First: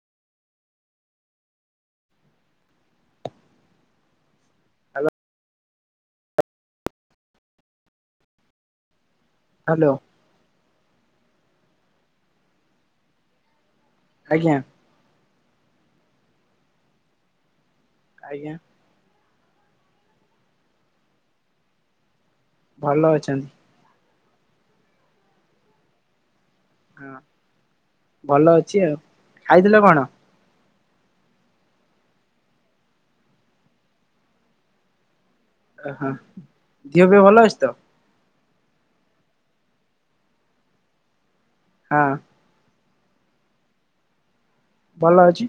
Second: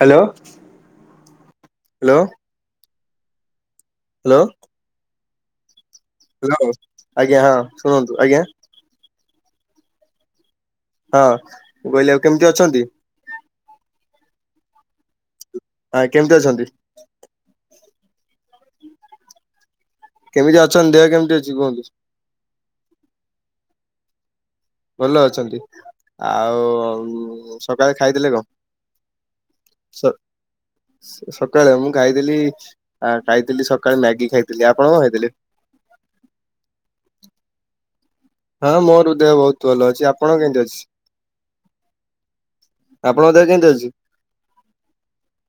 Hello hello. Hello. Hello. Hello ଆଜ୍ଞା ହଁ ଶୁଣନ୍ତୁ ଆଜ୍ଞା। ହ୍ୟାଲୋ। ହଁ ମୁ କହିଲି ଆଉ କେମିତି ଅଛନ୍ତି? ଆଜ୍ଞା। ଆଁ କେମିତି ଅଛନ୍ତି? ଆଜ୍ଞା। କେମିତି ଅଛନ୍ତି ଦେହ କେମିତି ଅଛି କୁହନ୍ତୁ? ଭଲ ଅଛନ୍ତି। ଭଲ ଅଛନ୍ତି ଆଉ ହଁ ହଉ ସକାଳେ ଖାଇଥିଲେ କଣ ଭଲ ଅଛି ଆଉ। ଖାଇଥିଲ କଣ ସ ସ ସକାଳେ ମୁଁ ଖାଇଥିଲି ଆ ଖାଇଥିଲି ସକାଳେ ମ୍ୟାଗି ଖାଇଥିଲି ଆପଣ କଣ ଖାଇଥିଲେ? ଅ ହ ଦେହ ଫେହ ଭଲ ଅଛି ତ? ହଁ ମୋ ହୃଦୟ ବହୁତ ଭଲ ଅଛି ଆପଣଙ୍କ କେମିତି ଅଛି? ହଁ। ଆପଣଙ୍କ ଦେହ କେମିତି ଅଛି? ଭଲ ଅଛି।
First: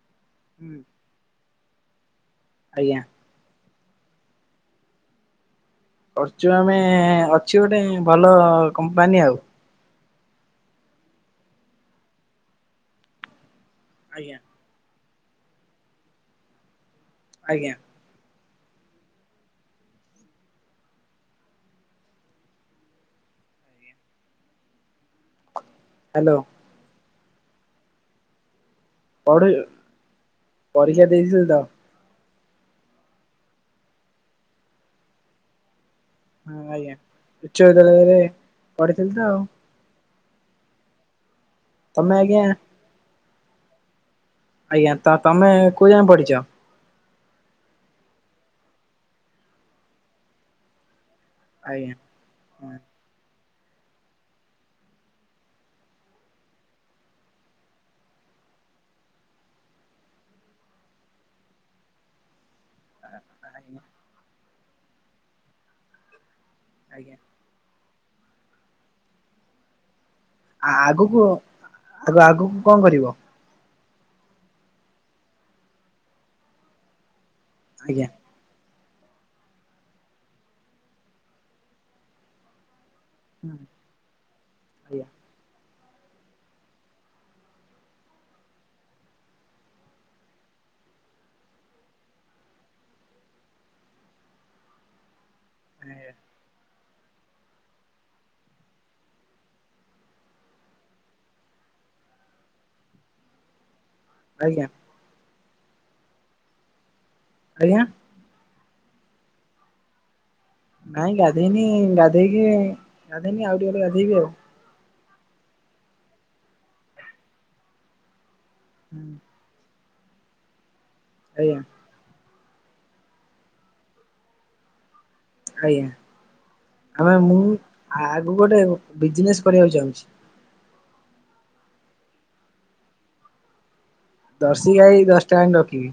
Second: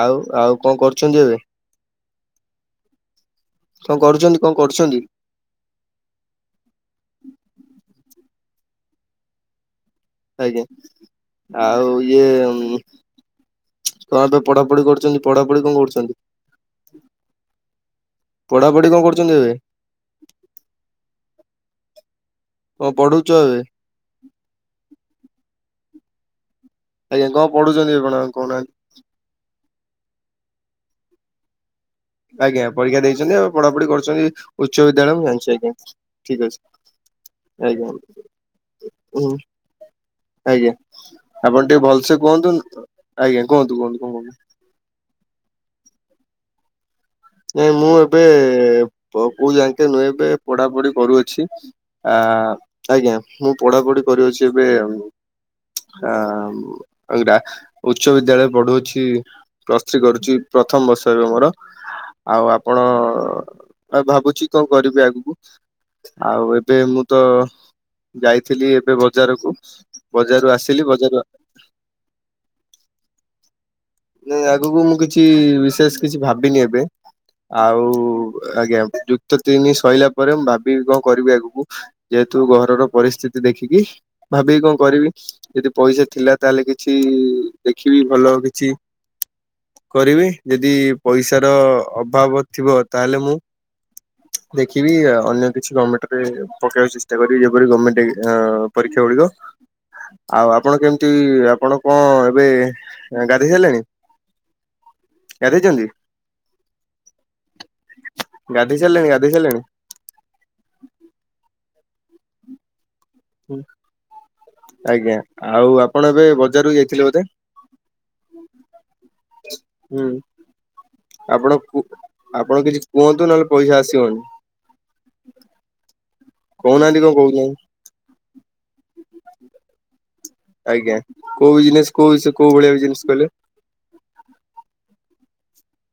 ଆଉ ଆଉ ହୁଁ କଣ କରୁଚନ୍ତି ଏବେ? ଆଜ୍ଞା। କଣ କରୁଚନ୍ତି କଣ କରୁଚନ୍ତି? କରୁଚୁ ଆମେ ଅଛି ଗୋଟେ ଭଲ କମ୍ପାନୀ ଆଉ। ଆଜ୍ଞା ଆଉ ଇଏ କଣ ଆଜ୍ଞା। ମ୍ ପାଇଁ ପଢ ପଢ଼ି କରୁଛନ୍ତି ପଢାପଢି କଣ କରୁଚନ୍ତି? ଆଜ୍ଞା। ପଢ଼ାପଢ଼ି କଣ କରୁଚନ୍ତି ଏବେ? କଣ ପଢୁଛ ଏବେ? ହ୍ୟାଲୋ। ଆଜ୍ଞା କଣ ପଢୁଚନ୍ତି ଆପଣ କହୁନାହାନ୍ତି? ପଢୁବି ପରୀକ୍ଷା ଦେଇଥିଲ ତ। ଆଜ୍ଞା ପରୀକ୍ଷା ଦେଇଛନ୍ତି ଆଉ ପଢାପଢି କରୁଛନ୍ତି ଉଚ୍ଚ ବିଦ୍ୟାଳୟ ମୁଁ ଜାଣିଛି ଆଜ୍ଞା। ଠିକ୍ ହଁ ଆଜ୍ଞା। ଉଚ୍ଚ ଅଛି ଆଜ୍ଞା ବିଦ୍ୟାଳୟରେ ପଢିଥିଲି ତ ହୁଁ। ଆଉ ଆଜ୍ଞା ଆପଣ ଟିକେ ତମେ ଭଲସେ ଆଜ୍ଞା କୁହନ୍ତୁ ନ ଆଜ୍ଞା କୁହନ୍ତୁ କୁହନ୍ତୁ କୁଣ କୁହନ୍ଛନ୍ତି। ଆଜ୍ଞା ତ ତମେ କୋଉ ଜାଣେ ପଢିଛ? ନାଇଁ ମୁଁ ଏବେ-ଏ-ଏ କୋଉ ଯାଇକେ ନୁହେଁ ଏବେ ପଢାପଢି କରୁଅଛି। ଆଜ୍ଞା ଆ-ଆ-ଆ-ଆ ଆଜ୍ଞା ମୁଁ ପଢାପଢି କରୁଅଛି ଏବେ ଆ-ଆ-ଆ-ମ୍ ଇଟା ଉଚ୍ଚ ବିଦ୍ୟାଳୟ ପଢୁଅଛି ପ୍ଲସ ଥ୍ରୀ କରୁଛି ପ୍ରଥମ ବର୍ଷ ଏବେ ମୋର। ଆଉ ଆଜ୍ଞା ଆପଣ-ଅ-ଅ-ଅ-ଅ ଭାବୁଛି କଣ କରିବି ଆଗକୁ ଆଉ ଏ ଏବେ ମୁଁ ତ ଆଜ୍ଞା ଯାଇଥିଲି ଏବେ ବଜାରକୁ। ବଜାରରୁ ଆସିଲି ଆ-ଆ-ଆ ବଜାରରୁ ଆଗକୁ ଆଗ ଆଗକୁ କଣ କରିବ? ନା ଆଗକୁ ମୁଁ କିଛି-ଇ-ଇ-ଇ ବିଶେଷ କିଛି ଭାବିନି ଏବେ। ଆଜ୍ଞା ଆଉ-ଉ-ଉ-ଉ ଆଜ୍ଞା ଯୁ କ୍ତ ତିନି ସରିଲା ପରେ ମୁଁ ଭାବିବି କଣ କରିବି ଆଗକୁ। ଯେହେତୁ ଘରର ପରିସ୍ଥିତି ଦେଖିକି ଭାବିକି କଣ ଆଜ୍ଞା କରିବି। ଯଦି ପଇସା ଥିଲା ତାହେଲେ କିଛି-ଇ-ଇ-ଇ ଦେଖିବି ଭଲ କିଛି କରିବି ଯଦି ପଇସାର ଅଭାବ ଥିବ ତାହେଲେ ମୁଁ ଦେଖିବି ଅନ୍ୟ କିଛି ଗମମେଣ୍ଟରେ ପକେଇ ଚେ ଷ୍ଟା କରିବି ଯେପରିକି ଗଭର୍ଣମେଣ୍ଟ ଏ-ଏ-ଏ ପରୀକ୍ଷା ଗୁଡିକ। ଆଉ ଆପଣ କେମିତି ଆପଣ କଣ ଏବେ ଗାଧେଇ ସାରିଲେଣି? ଆଜ୍ଞା। ଗାଧେଇଚନ୍ତି? ଆଜ୍ଞା? ଗାଧେଇ ସାରିଲେଣି ଗାଧେଇ ସାରିଲେଣି? ନାଇଁ ଗାଧେଇନି ଗାଧେଇକି ଗାଧେଇନି ଆଉ ଟିକେ ଗଲେ ଗାଧେଇବି ଆଉ। ଆଜ୍ଞା ଆଉ ଆପଣ ଏବେ ବଜାରକୁ ଯାଇଥିଲେ ବୋଧେ। ହୁଁ। ଆଜ୍ଞା ଆପଣ କୁ ଆପଣ କିଛି କୁହନ୍ତୁ ନହେଲେ ପଇସା ଆସିବନି। ଆଜ୍ଞା କହୁନାହାନ୍ତି କଣ ଆମେ ମୁଁ କହୁଛନ୍ତି ଆଗକୁ ଗୋଟେ ବିଜନେସ୍ କରିବାକୁ ଚାହୁଁଛି। ଆଜ୍ଞା କୋଉ ବିଜନେସ କୋଉ ବିଷ କୋଉ ଭଳିଆ ବିଜନେସ କହିଲେ? ଦର୍ଶିଗାଇ ଦଶଟା ଆଣି ରଖିବି।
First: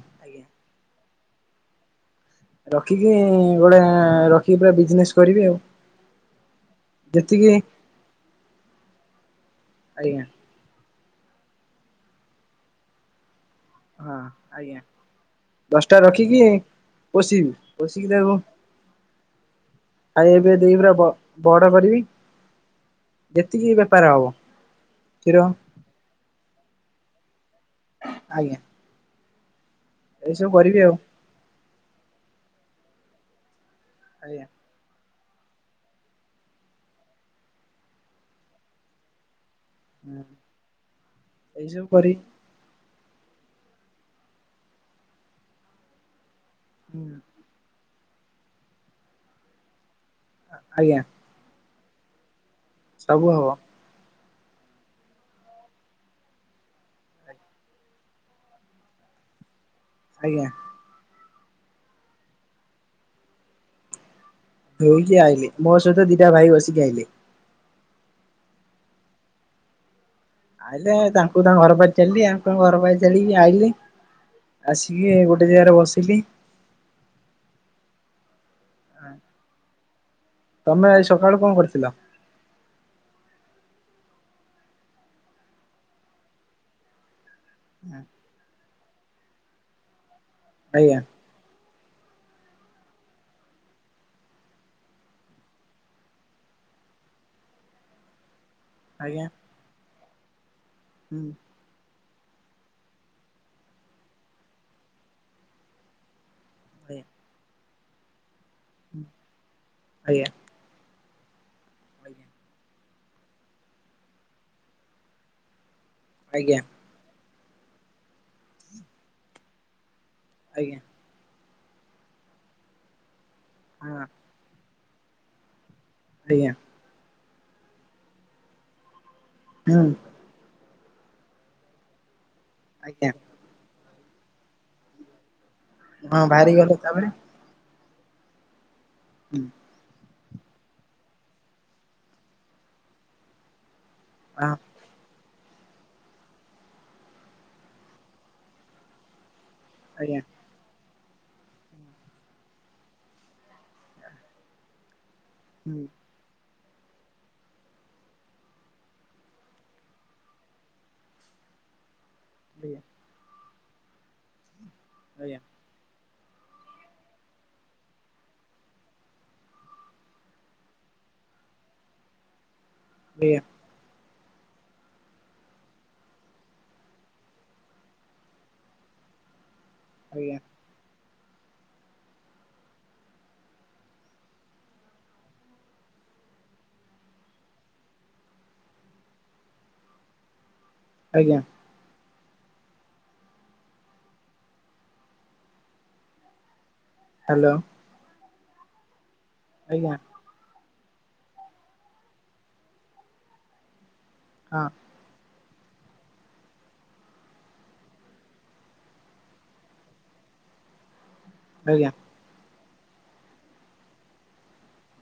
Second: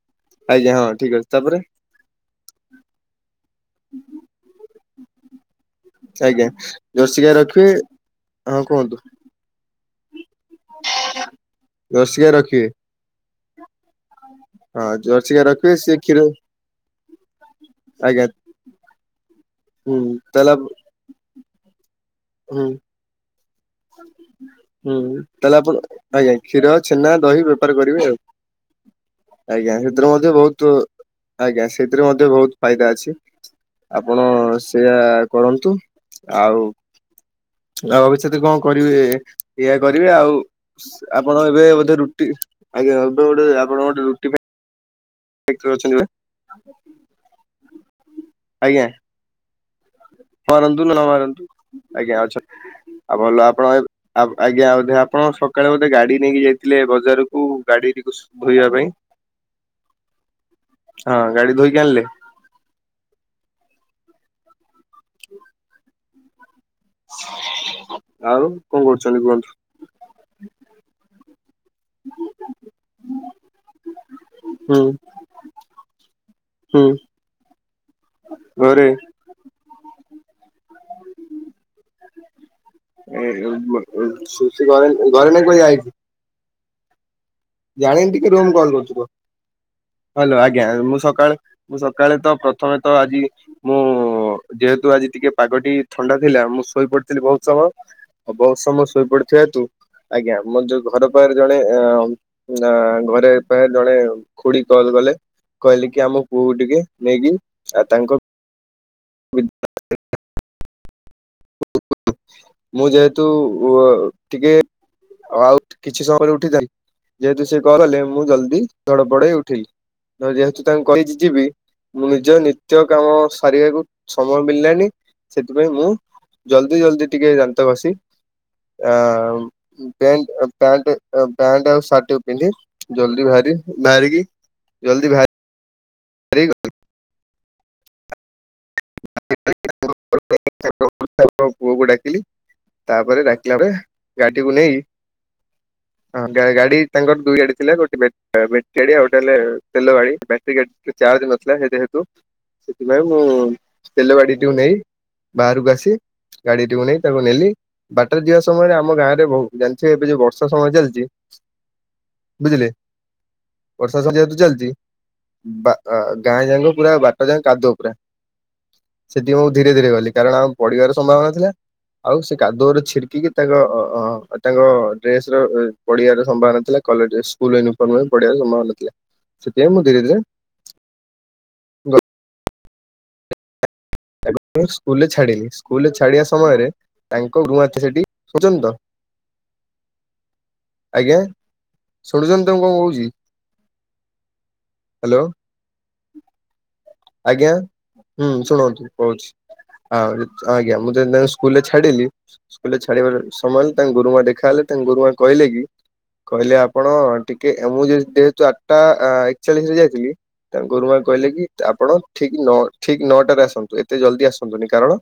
ଆଜ୍ଞା ହଁ ଠିକ ଅଛି। ତାପରେ, ରଖିକି-ଇ-ଇ-ଇ ଗୋଟେ ରଖି ପୁରା ବିଜନେସ କରିବି ଆଉ। ଆଜ୍ଞା ଜର୍ସି ଗାଈ ଯେତିକି ରଖିବେ ହଁ କୁହନ୍ତୁ। ଆଜ୍ଞା। ଜର୍ସିଗାଈ ରଖିବେ। ହଁ। ଆଜ୍ଞା ହଁ ଜର୍ସି ଗାଈ ରଖିବେ ସିଏ ଦଶଟା କ୍ଷୀର ରଖିକି ପୋଷିବି, ପୋଷିକି ଆଜ୍ଞା ତାକୁ ହୁଁ ଆଉ ତାହେଲେ ଏବେ ଦେଇ ପୁରା ବ ବଡ କରିବି। ହୁଁ। ଯେତିକି ବା ହୁଁ ତାହେଲେ ଆପଣ ଆଜ୍ଞା, କ୍ଷୀର ଛେନା, ଦହି, ବେପାର କରିବି ଆଉ। ଆଜ୍ଞା ଆଜ୍ଞା ସେଥିରୁ ମଧ୍ୟ ଏଇସବୁ ବହୁତୁ କରିବି ଆଉ ଆଜ୍ଞା ସେଥିରେ ମଧ୍ୟ ବହୁତ ଫାଇଦା ଅଛି। ଆଜ୍ଞା। ଆପଣ-ଅ-ଅ-ଅ ସେଇଆା କରନ୍ତୁ। ଆଉ ଆଉ ଏଇଷତ କଣ କରିବେ ଏଇଆ କରିବେ ହୁଁ। ଆଉ ସ ଆପଣ ଏବେ ଏଇ ସବୁ ବୋଧେ କରି ରୁଟି ଆଜ୍ଞା ଏବେ ଗୋଟେ ଆପଣ ଗୋଟେ ରୁଟି ଫ୍ୟା କ୍ଟ୍ରି ରେ ଅଛନ୍ତି ବା? [unintelligible] ଆଜ୍ଞା। ମରନ୍ତୁ ନ ଆଜ୍ଞା ମରନ୍ତୁ ଆଜ୍ଞା ଅଛ ଆଉ ସବୁ ଭଲ ହବ ଆପଣ ଆଉ ଆଜ୍ଞା ବୋଧେ ଆପଣ ସକାଳେ ବୋଧେ ଗାଡି ନେଇକି ଯାଇଥିଲେ ବଜାରକୁ ଗାଡି ରି ଧୋଇବା ପାଇଁ ଆଜ୍ଞା। ହଁ, ଗାଡି ଧୋଇକି ଆଣିଲେ? ଧୋଇକି ଆଇଲି ମୋ ସହିତ ଦିଟା ଭାଇ ବସିକି ଆଇିଲେ। ଆଉ କଣ କରୁଛନ୍ତି କୁହନ୍ତୁ? ଆଇଲେ ତାଙ୍କୁ ତାଙ୍କ ଘର ପାଖରେ ଛାଡିଲି, ଆଙ୍କୁ ଆଙ୍କ ଘର ପାଖରେ ଛାଡିକି ଆଇଲି। ହୁଁ ଆସିକି ଗୋଟେ ଜାଗାରେ ବସିଲି। ହୁଁ। ଘରେ। ତମେ ଆଜି ସକାଳୁ କଣ କରିଥିଲ? ଏ ସୁ ଘରେ ଘରେ ନାଁ କହି ଯାଇଛି [unintelligible] ଜାଣିନି ଟିକେ ରୁହ ମୁଁ କଲ କରୁଛି ରୁହ। ହ୍ୟାଲୋ ଆଜ୍ଞା ମୁଁ ସକାଳେ ମୁଁ ସକାଳେ ତ ପ୍ରଥମେ ତ ଆଜି ମୁଁ- ଯେହେତୁ ଆଜି ଟିକେ ପାଗଟି ଥଣ୍ଡା ଥିଲା, ମୁଁ ଶୋଇ ପଡିଥିଲି ବହୁତ ସମୟ। ବହୁତ ସମୟ ଆଜ୍ଞା ଶୋଇପଡିିଥିବା ହେତୁ ଆଜ୍ଞା ମୋ ଯୋଉ ଘର ହୁଁ ପାଖରେ ଜଣେ ଅ ନା ଘରେ ପା ଜଣେ ଖୁଡି କଲ କଲେ କହିଲେ କି ଆମ ପୁଅକୁ ଟିକେ ନେଇକି ଆଉ ତାଙ୍କ ହୁଁ। [unintelligible] ଆଜ୍ଞା। ମୁଁ ଯେହେତୁ-ଉ-ଉ-ଓ ଟିକେ ଆଉ କିଛି ସମୟରେ ଆଜ୍ଞା ଉଠିଥାନ୍ତି। ଯେହେତୁ ସେ କରଲେ ମୁଁ ଜଲ୍ଦି ଧଡ଼ପଡ଼ ହେଇ ଉଠିଲି। ଅ ଯେହେତୁ ଆଜ୍ଞା ତାଙ୍କୁ କହିଚି ଯିବି ମୁଁ ନିଜ ନିତ୍ୟ କାମ ସାରିବାକୁ ହଁ ସମୟ ମିଳିଲାନି ସେଥିପାଇଁ ମୁଁ ଆଜ୍ଞା ଜଲଦି ଜଲଦି ଟିକେ ଦାନ୍ତ ଘସି ଆ-ଆ-ଆ ହୁଁ ପ୍ୟା ପ୍ୟାଣ୍ଟ ପ୍ୟାଣ୍ଟ ଆଉ ସାର୍ଟ ଟିକୁ ପିନ୍ଧି ଆଜ୍ଞା ଜଲଦି ବାହାରି ବାହାରିକି ଜଲଦି ବା ହଁ ବାହାରି ଗଲେ ତାପରେ ହୁଁ [unintelligible] ପୁଅକୁ ଡାକିଲି ତାପରେ ଡାକିଲା ପରେ ଗାଡିଟିକୁ ନେଇ ହଁ ଗାଡି ତାଙ୍କର ଦୁଇ ଗାଡି ଥିଲା, ଗୋଟେ ବ୍ୟାଟ ବ୍ୟାଟେରୀ ଗାଡି ଆଉ ଗୋଟେ ହେଲା ତେଲ ଗାଡି। ଆଜ୍ଞା ସେଇ ଗାଡୀଟିରେ ଚାର୍ଜ ନଥିଲା ଯେହେତୁ, ସେଥିପାଇଁ ମୁଁ ତେଲ ଗାଡିଟିକୁ ନେଇ ବାହାରକୁ ହୁଁ ଆସି ଗାଡ଼ିଟିକୁ ନେଇ ତାକୁ ନେଲି ବାଟରେ ଯିବା ସମୟରେ ଆମ ଗାଁରେ ବହୁ ଜାଣିଥିବେ ଏବେ ଯୋଉଁ ବର୍ଷା ସମୟ ଚାଲିଛି ବୁଝିଲେ ଆଜ୍ଞା ବର୍ଷା [unintelligible] ଯେହେତୁ ଚାଲଚି ଅଜ୍ଞା। ବା ଗାଁ ଯାକ ପୁରା ବାଟ ଯାକ କାଦୁଅ ପୁରା ସେଥି ଧୀରେ-ଧୀରେ ଗଲି କାରଣ ଆମ ପଡିବାର ସମ୍ଭାବନା ଥିଲା ଆଉ ସେ କାଦୁଅରେ ଛିଡିକିକି ଆଜ୍ଞା ତାଙ୍କ ତାଙ୍କ ଡ୍ରେସର ପଡିବାର ସମ୍ଭାବନା ଥିଲା କଲର ଡ୍ରେସ୍ ସ୍କୁଲ ୟୁନିଫର୍ମ ପଡିବାର ସମ୍ଭାବନା ଥିଲା। ସେଥିପାଇଁ ମୁଁ ଧିରେ-ଧିରେ ଆଜ୍ଞା ତାକୁ ମୁଁ ସ୍କୁଲରେ ଛାଡିଲି, ସ୍କୁଲରେ ଛାଡିବା ସମୟରେ ତାଙ୍କ [unintelligible] ସେଠି ଶୁଣୁଚନ୍ତି ତ? ଆଜ୍ଞା ଶୁଣୁଚନ୍ତି ତ ମୁଁ କଣ କହୁଚି, ହ୍ୟାଲୋ। ଆଜ୍ଞା ହ୍ୟାଲୋ ହୁଁ ଶୁଣନ୍ତୁ କହୁଛି ଆଜ୍ଞା ଆଉ। ହଁ ଆଜ୍ଞା ମୁଁ ଯେନ୍ତି ତାଙ୍କୁ ସ୍କୁଲ ଛାଡିଲି ସ୍କୁଲରେ ଛାଡିବାର ସମୟରେ ତାଙ୍କ ଗୁରୁମା ଦେଖା ହଁ ହେଲେ ତାଙ୍କ ଗୁରୁମା କହିଲେ କି କହିଲେ ଆପଣ ଟିକେ ମୁଁ ଯେହେତୁ-ଯେହେତୁ ଆଠଟା ଏକଚାଳିଶ ରେ ଯାଇଥିଲି ତାଙ୍କ ଗୁରୁମା କହିଲେ କି ଆଜ୍ଞା ଆପଣ ଠିକ୍ ଠିକ୍ ନଅଟାରେ ଆସନ୍ତୁ ଏତେ ଜଲଦି ଆସନ୍ତୁନି କାରଣ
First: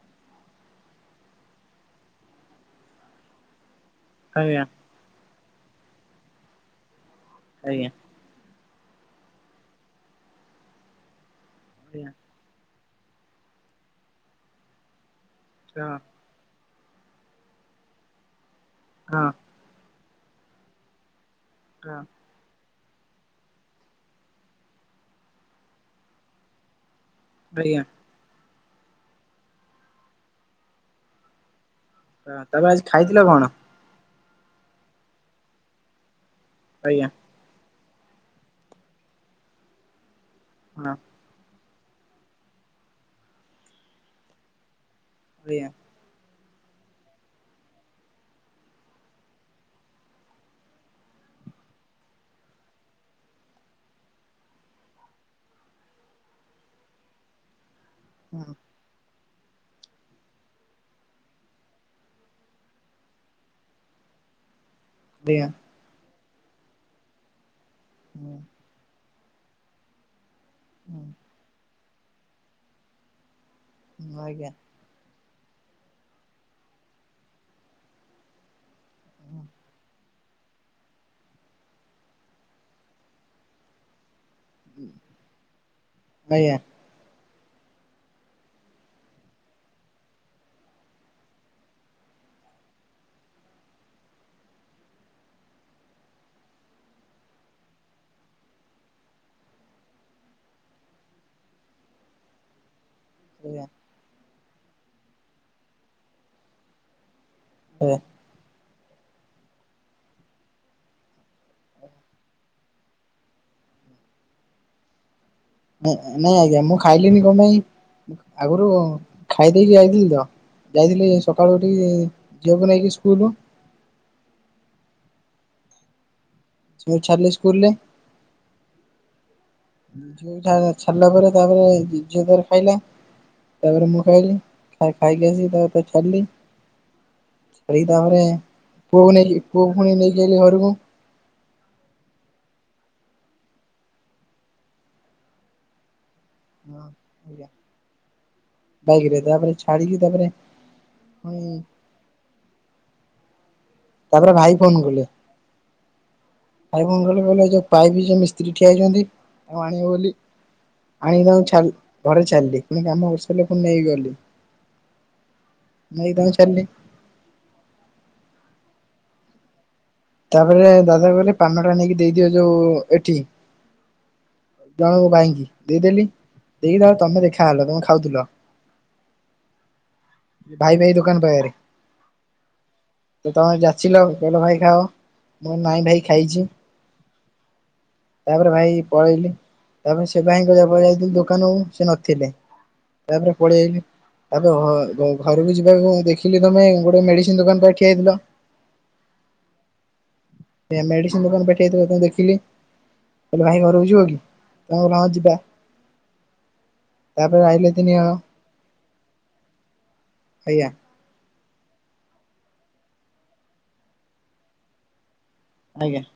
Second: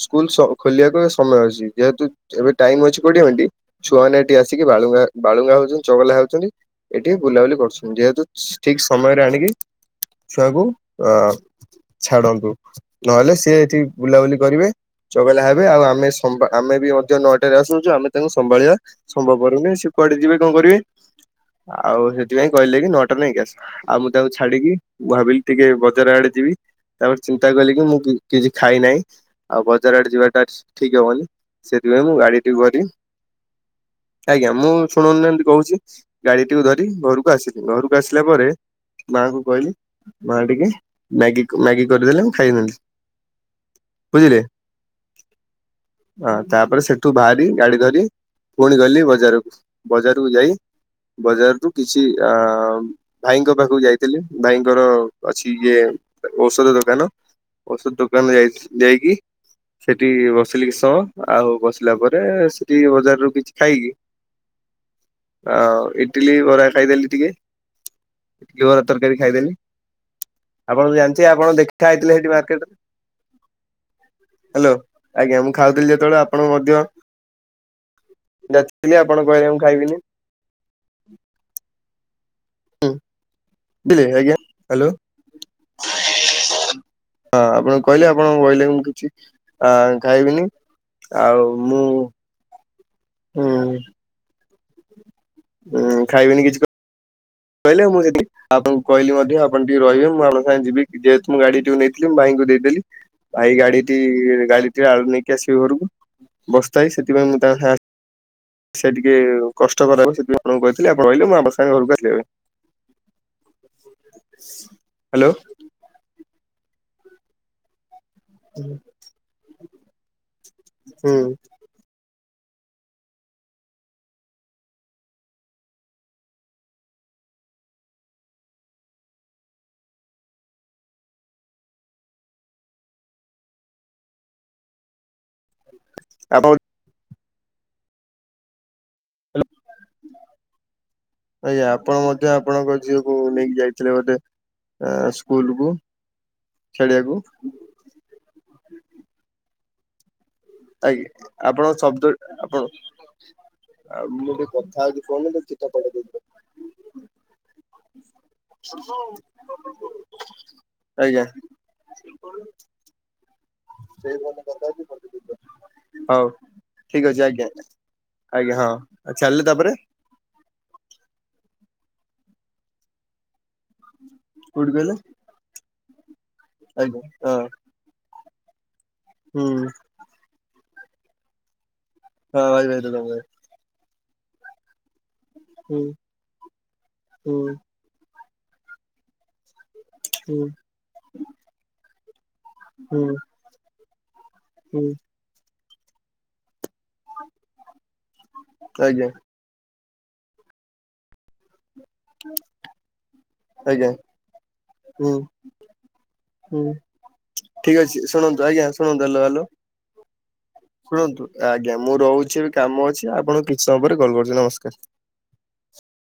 ସ୍କୁଲ୍ ସବୁ ଖୋଲିବାକୁ ଏବେ ସମୟ ଅଛି ଯେହେତୁ ଏବେ ଟାଇମ୍ ଅଛି କୋଡିଏ ମିନିଟ୍। ଛୁଆମାନେ ଏଠି ଆଜ୍ଞା ଆସିକି ବାଳୁଙ୍ଗା-ବାଳୁଙ୍ଗା ହେଉଛନ୍ତି ଚଗଲା ହେଉଛନ୍ତି ଏଠି ବୁଲାବୁଲି ଆଜ୍ଞା କରୁଛନ୍ତି ଯେହେତୁ ଠିକ୍ ସମୟରେ ଆଣିକି ଛୁଆକୁ ଅ ଆଜ୍ଞା ହଁ ଛାଡ଼ନ୍ତୁ। ନହେଲେ ସିଏ ଏଠି ବୁଲାବୁଲି କରିବେ ଚଗଲା ହେବେ ଆଉ ଆମେ ସମ୍ ଆମେ ବି ମଧ୍ୟ ନଅଟାରେ ଆସୁଛୁ ଆମେ ତାଙ୍କୁ ସମ୍ଭାଳିବା ହଁ ସମ୍ଭବପର ନୁହେଁ, ସେ କୁଆଡେ ଯିବେ କଣ କରିବେ। ହଁ ଆଉ ସେ ଥିପାଇଁ କହିଲେ କି ନଅଟାରେ ନେଇକି ଆସ, ଆଉ ମୁଁ ତାଙ୍କୁ ଛାଡିକି ମୁଁ ଭାବିଲି ଟିକେ ବଜାର ଆଡେ ଯିବି। ତାପରେ ଚିନ୍ତାକଲି ଆଜ୍ଞା କିି ମୁଁ କିଛି ଖାଇନାହିଁ ଆଉ ବଜାର ଆଡେ ଯିବାଟା ଠିକ୍ ହବନି। ସେଥିପାଇଁ ମୁଁ ହଁ ଗାଡି ଟିକୁ ତାପରେ ଧରି ଆଜି ଖାଇଥିଲ କଣ? ଆଜ୍ଞା ମୁଁ ଶୁଣନ୍ତୁ ଯେମିତି କହୁଛି ଗାଡିଟିକୁ ଧରି ଆଜ୍ଞା ଘରକୁ ଆସିଲି। ଘରକୁ ଆସିଲା ପରେ ମାଙ୍କୁ କହିଲି ମା ଟିକେ ହଁ ଆଜ୍ଞା ମ୍ୟାଗି-ମ୍ୟାଗି କରିଦେଲେ ମୁଁ ଖାଇନେଲି ବୁଝିଲେ। ଆଜ୍ଞା। ହଁ ତାପରେ ସେଠୁ ବାହାରି ଗାଡି ଧରି ପୁଣି ଗଲି ବଜାରକୁ। ବଜାରକୁ ଯାଇ ବଜାର ରୁ କିଛି ଅ ଭାଇଙ୍କ ପାଖକୁ ଯାଇଥିଲି ଭାଇଙ୍କର ଅଛି ଇଏ ଔଷଧ ଦୋକାନ ଔଷଧ ଦୋକାନ ଯାଇ ଯାଇକି ସେଠି ବସିଲି କିଛି ସମୟ ଆଉ ବସିଲା ପରେ ସେଠି ବଜାରରୁ କିଛି ଖାଇକି ଆଜ୍ଞା ଆଉ ଇଟିଲି ବରା ଖାଇଦେଲି ଟିକେ, ଇଟିଲି ବରା ତରକାରୀ ଖାଇଦେଲି। ଆପଣ ତ ଜାଣିଥିବେ ଆପଣ ଦେଖା ହେଇଥିଲେ ସେଠି ମାର୍କେଟରେ ଆଜ୍ଞା ଆଜ୍ଞା ହାଲୋ। ଆଜ୍ଞା ମୁଁ ଖାଉଥିଲି ଯେତେବେଳେ ଆପଣ ମଧ୍ୟ ଯାଚିଥିଲି ଆପଣ କହିଲେ ମୁଁ ଖାଇବିନି। ହୁଁ [unintelligible] ଅଜ୍ଞା ହାଲୋ। ହଁ ଆପଣ କହିଲେ ଆପଣ କହିଲେ ମୁଁ କିଛି ଅ ଖାଇବିନି। ଆଉ ମୁଁ ହୁଁ। ହୁଁ ଖାଇବିନି କିଛି କ କହିଲେ ମୁଁ [unintelligible] ଆପଣଙ୍କୁ କହିଲି ମଧ୍ୟ ଆପଣ ଟିକେ ରହିବେ ମୁଁ ଆପଣଙ୍କ ସାଙ୍ଗେ ଯିବି ଯେହେତୁ ମୁଁ ଗାଡି ଟିକକୁ ନେଇଥିଲିଁ ଭାଇଙ୍କୁ ଦେଇଦେଲି। ଭାଇ ଗାଡିଟି ଗାଡିଟିରେ ଆଳୁ ନେଇକି ଆସିବ ଘରକୁ ବସ୍ତାଏ ସେଥିପାଇଁ ମୁଁ ତା ହୁଁ। ସେ ଟିକେ କଷ୍ଟ କର ହେବ ସେଥି ଆଣଙ୍କୁ କହିଥିଲ ଆପଣ ରହିଲେ ମୁ ଆମ ସାଙ୍ଗେ ଘରକୁ ଆସିଲେ ପାଇଁ। ହ୍ୟାଲୋ। ନାଇଁ ଆଜ୍ଞା ମୁଁ ଖାଇଲିଣିି କଣ ପାଇଁ, ଆଗରୁ ଖାଇ ଦେଇେଇକି ଯାଇଥିଲି ତ ଯାଇଥିଲି ହୁଁ ସକାଳୁ ଇ ଝିଅ କୁ ନେଇାଇକି ସ୍କୁଲୁ। ସେ ଉ ଛାରଲେ ସ୍କୁଲ ରେ ଆ ଝିଅ କୁ ଛାଡ଼ିଲା ପରେ ତାପରେ ଝିଅ ତାର ଖାଇଲା। ତାପରେ ମୁଁ ଖାଇଲି ଖାଇ ଖାଇକି ଆସି ତା ଛାଡ଼ିଲି ଆପଣ ଛେରିକି ତାପରେ ପୁଅକୁ ନେଇକ ପୁଅ ପୁଣି ନେଇକି ଆଲି ଘରକୁ। ଆଜ୍ଞା ଆପଣ ମଧ୍ୟ ଆପଣଙ୍କ ଝିଅକୁ ନେଇକି ଯାଇଥିଲେ ବୋଧେ। ସ୍କୁଲକୁୁ। ହଁ ଆଞା ବାଇକି ରେ ତାପରେ ଛାଡିକି ତାପରେ ଆଜ୍ଞା ପୁଣି ଆପଣ ଙ୍କ ଶବ୍ଦ ଆପଣ ଆଉ ତାପରେ ମୁଁ ଟିକେ ଭାଇ ଫୋନ କଥା ହଉଛି କଲେ ଫୋନରେ କିଠ ପଢେଇ ଦେଇ ଭାଇ ମ କଣ କହିଲି କହିଲ ଯଉ ପାଇବ ଜ ମି ସ୍ତ୍ରୀ ଠିଆ ହେଛନ୍ତି ତାଙ୍କୁ ଆଣିବ ବୋଲି ଆଜ୍ଞା। ଆଣିକି ତାଙ୍କୁ ଘରେ ଚାଲିଲି ପୁଣି କାମ କର ହେଲେ ପୁଣି ନେଇ ଗଲି ସେଇ ଫୋନରେ କଥା ହଉଛି ପଠେଇ ଦେଇଥିବ। ନେଇକି ହଉ ତାଙ୍କୁଁ ଛାଡିଲି। ଠିକ ଅଛି ଆଜ୍ଞା ଆଜ୍ଞା ହଁ ଅ ଚଡ଼ିଲେ ତାପରେ ତାପରେ ଦାଦା କହିଲେ ପାନ ଟା ନେଇକି ଦେଇଦିଅ ଯୋଉ ଏଠି କୋଉଠି କହିଲେ ଜଣକୁ ଭାଇକି ଦେଇଦେଲି। ଦେଇକି ତ ଆଜ୍ଞା ତମେ ହଁ। ଦେଖା ହେଲ ତମେ ଖାଉଥିଲ ହୁଁ ଭାଇ ଭାଇ ଦୋକାନ ପାଖରେ ହଁ [unintelligible] ଭାଇ ଦୋକାନ [unintelligible] ତ ତମେ ଯାଚିଲ କହିଲ ଭାଇ ଖାଅ ମୁଁ ହୁଁ ନାଇଁ ଭାଇ ଖାଇଛି। ହୁଁ ତାପରେ ଭାଇ ପଳେଇଲି। ତାପରେ ସେ ହୁଁ ଭାଇଙ୍କ ଯପ ଯାଇଥିଲ ଦୋକାନ ସେ ନଥିଲେ ହୁଁ ତାପରେ ପଳେଇ ଆଇଲି। ତା ହୁଁ ପ ଘରକୁ ଯିବାକୁ ଦେଖିଲି ତମେ ଗୋଟେ ମେଡିସିନ ଦୋକାନ ପାଖରେ ଠିଆ ହେଇଥିଲ। ଆଜ୍ଞା। ମେଡିସିନ ଦୋକାନ ପାଖେ ଠିଆ ହେଇଥିବା ଦେଖିଲି। ଦେଖିଲି କଲେ ଭାଇ ଆଜ୍ଞା ଘରକୁ ଯିବ କି ତମ କହିଲ ହୁଁ ହଁ ଯିବା। ହୁଁ ତାପରେ ଆଇଲେ ଠିକ ତିନି ଅଛି ଜଣ ଶୁଣନ୍ତୁ ଆଜ୍ଞା ଶୁଣନ୍ତୁ ହେଲ ହେଲୋ। ଆଜ୍ଞା ଶୁଣନ୍ତୁ ଆଜ୍ଞା ମୁଁ ରହୁଛି ଏବେ କାମ ଅଛି ଆପଣଙ୍କୁ କିଛି ସମୟ ପରେ କଲ୍ କରୁଛି ନମସ୍କାର। ଆଜ୍ଞା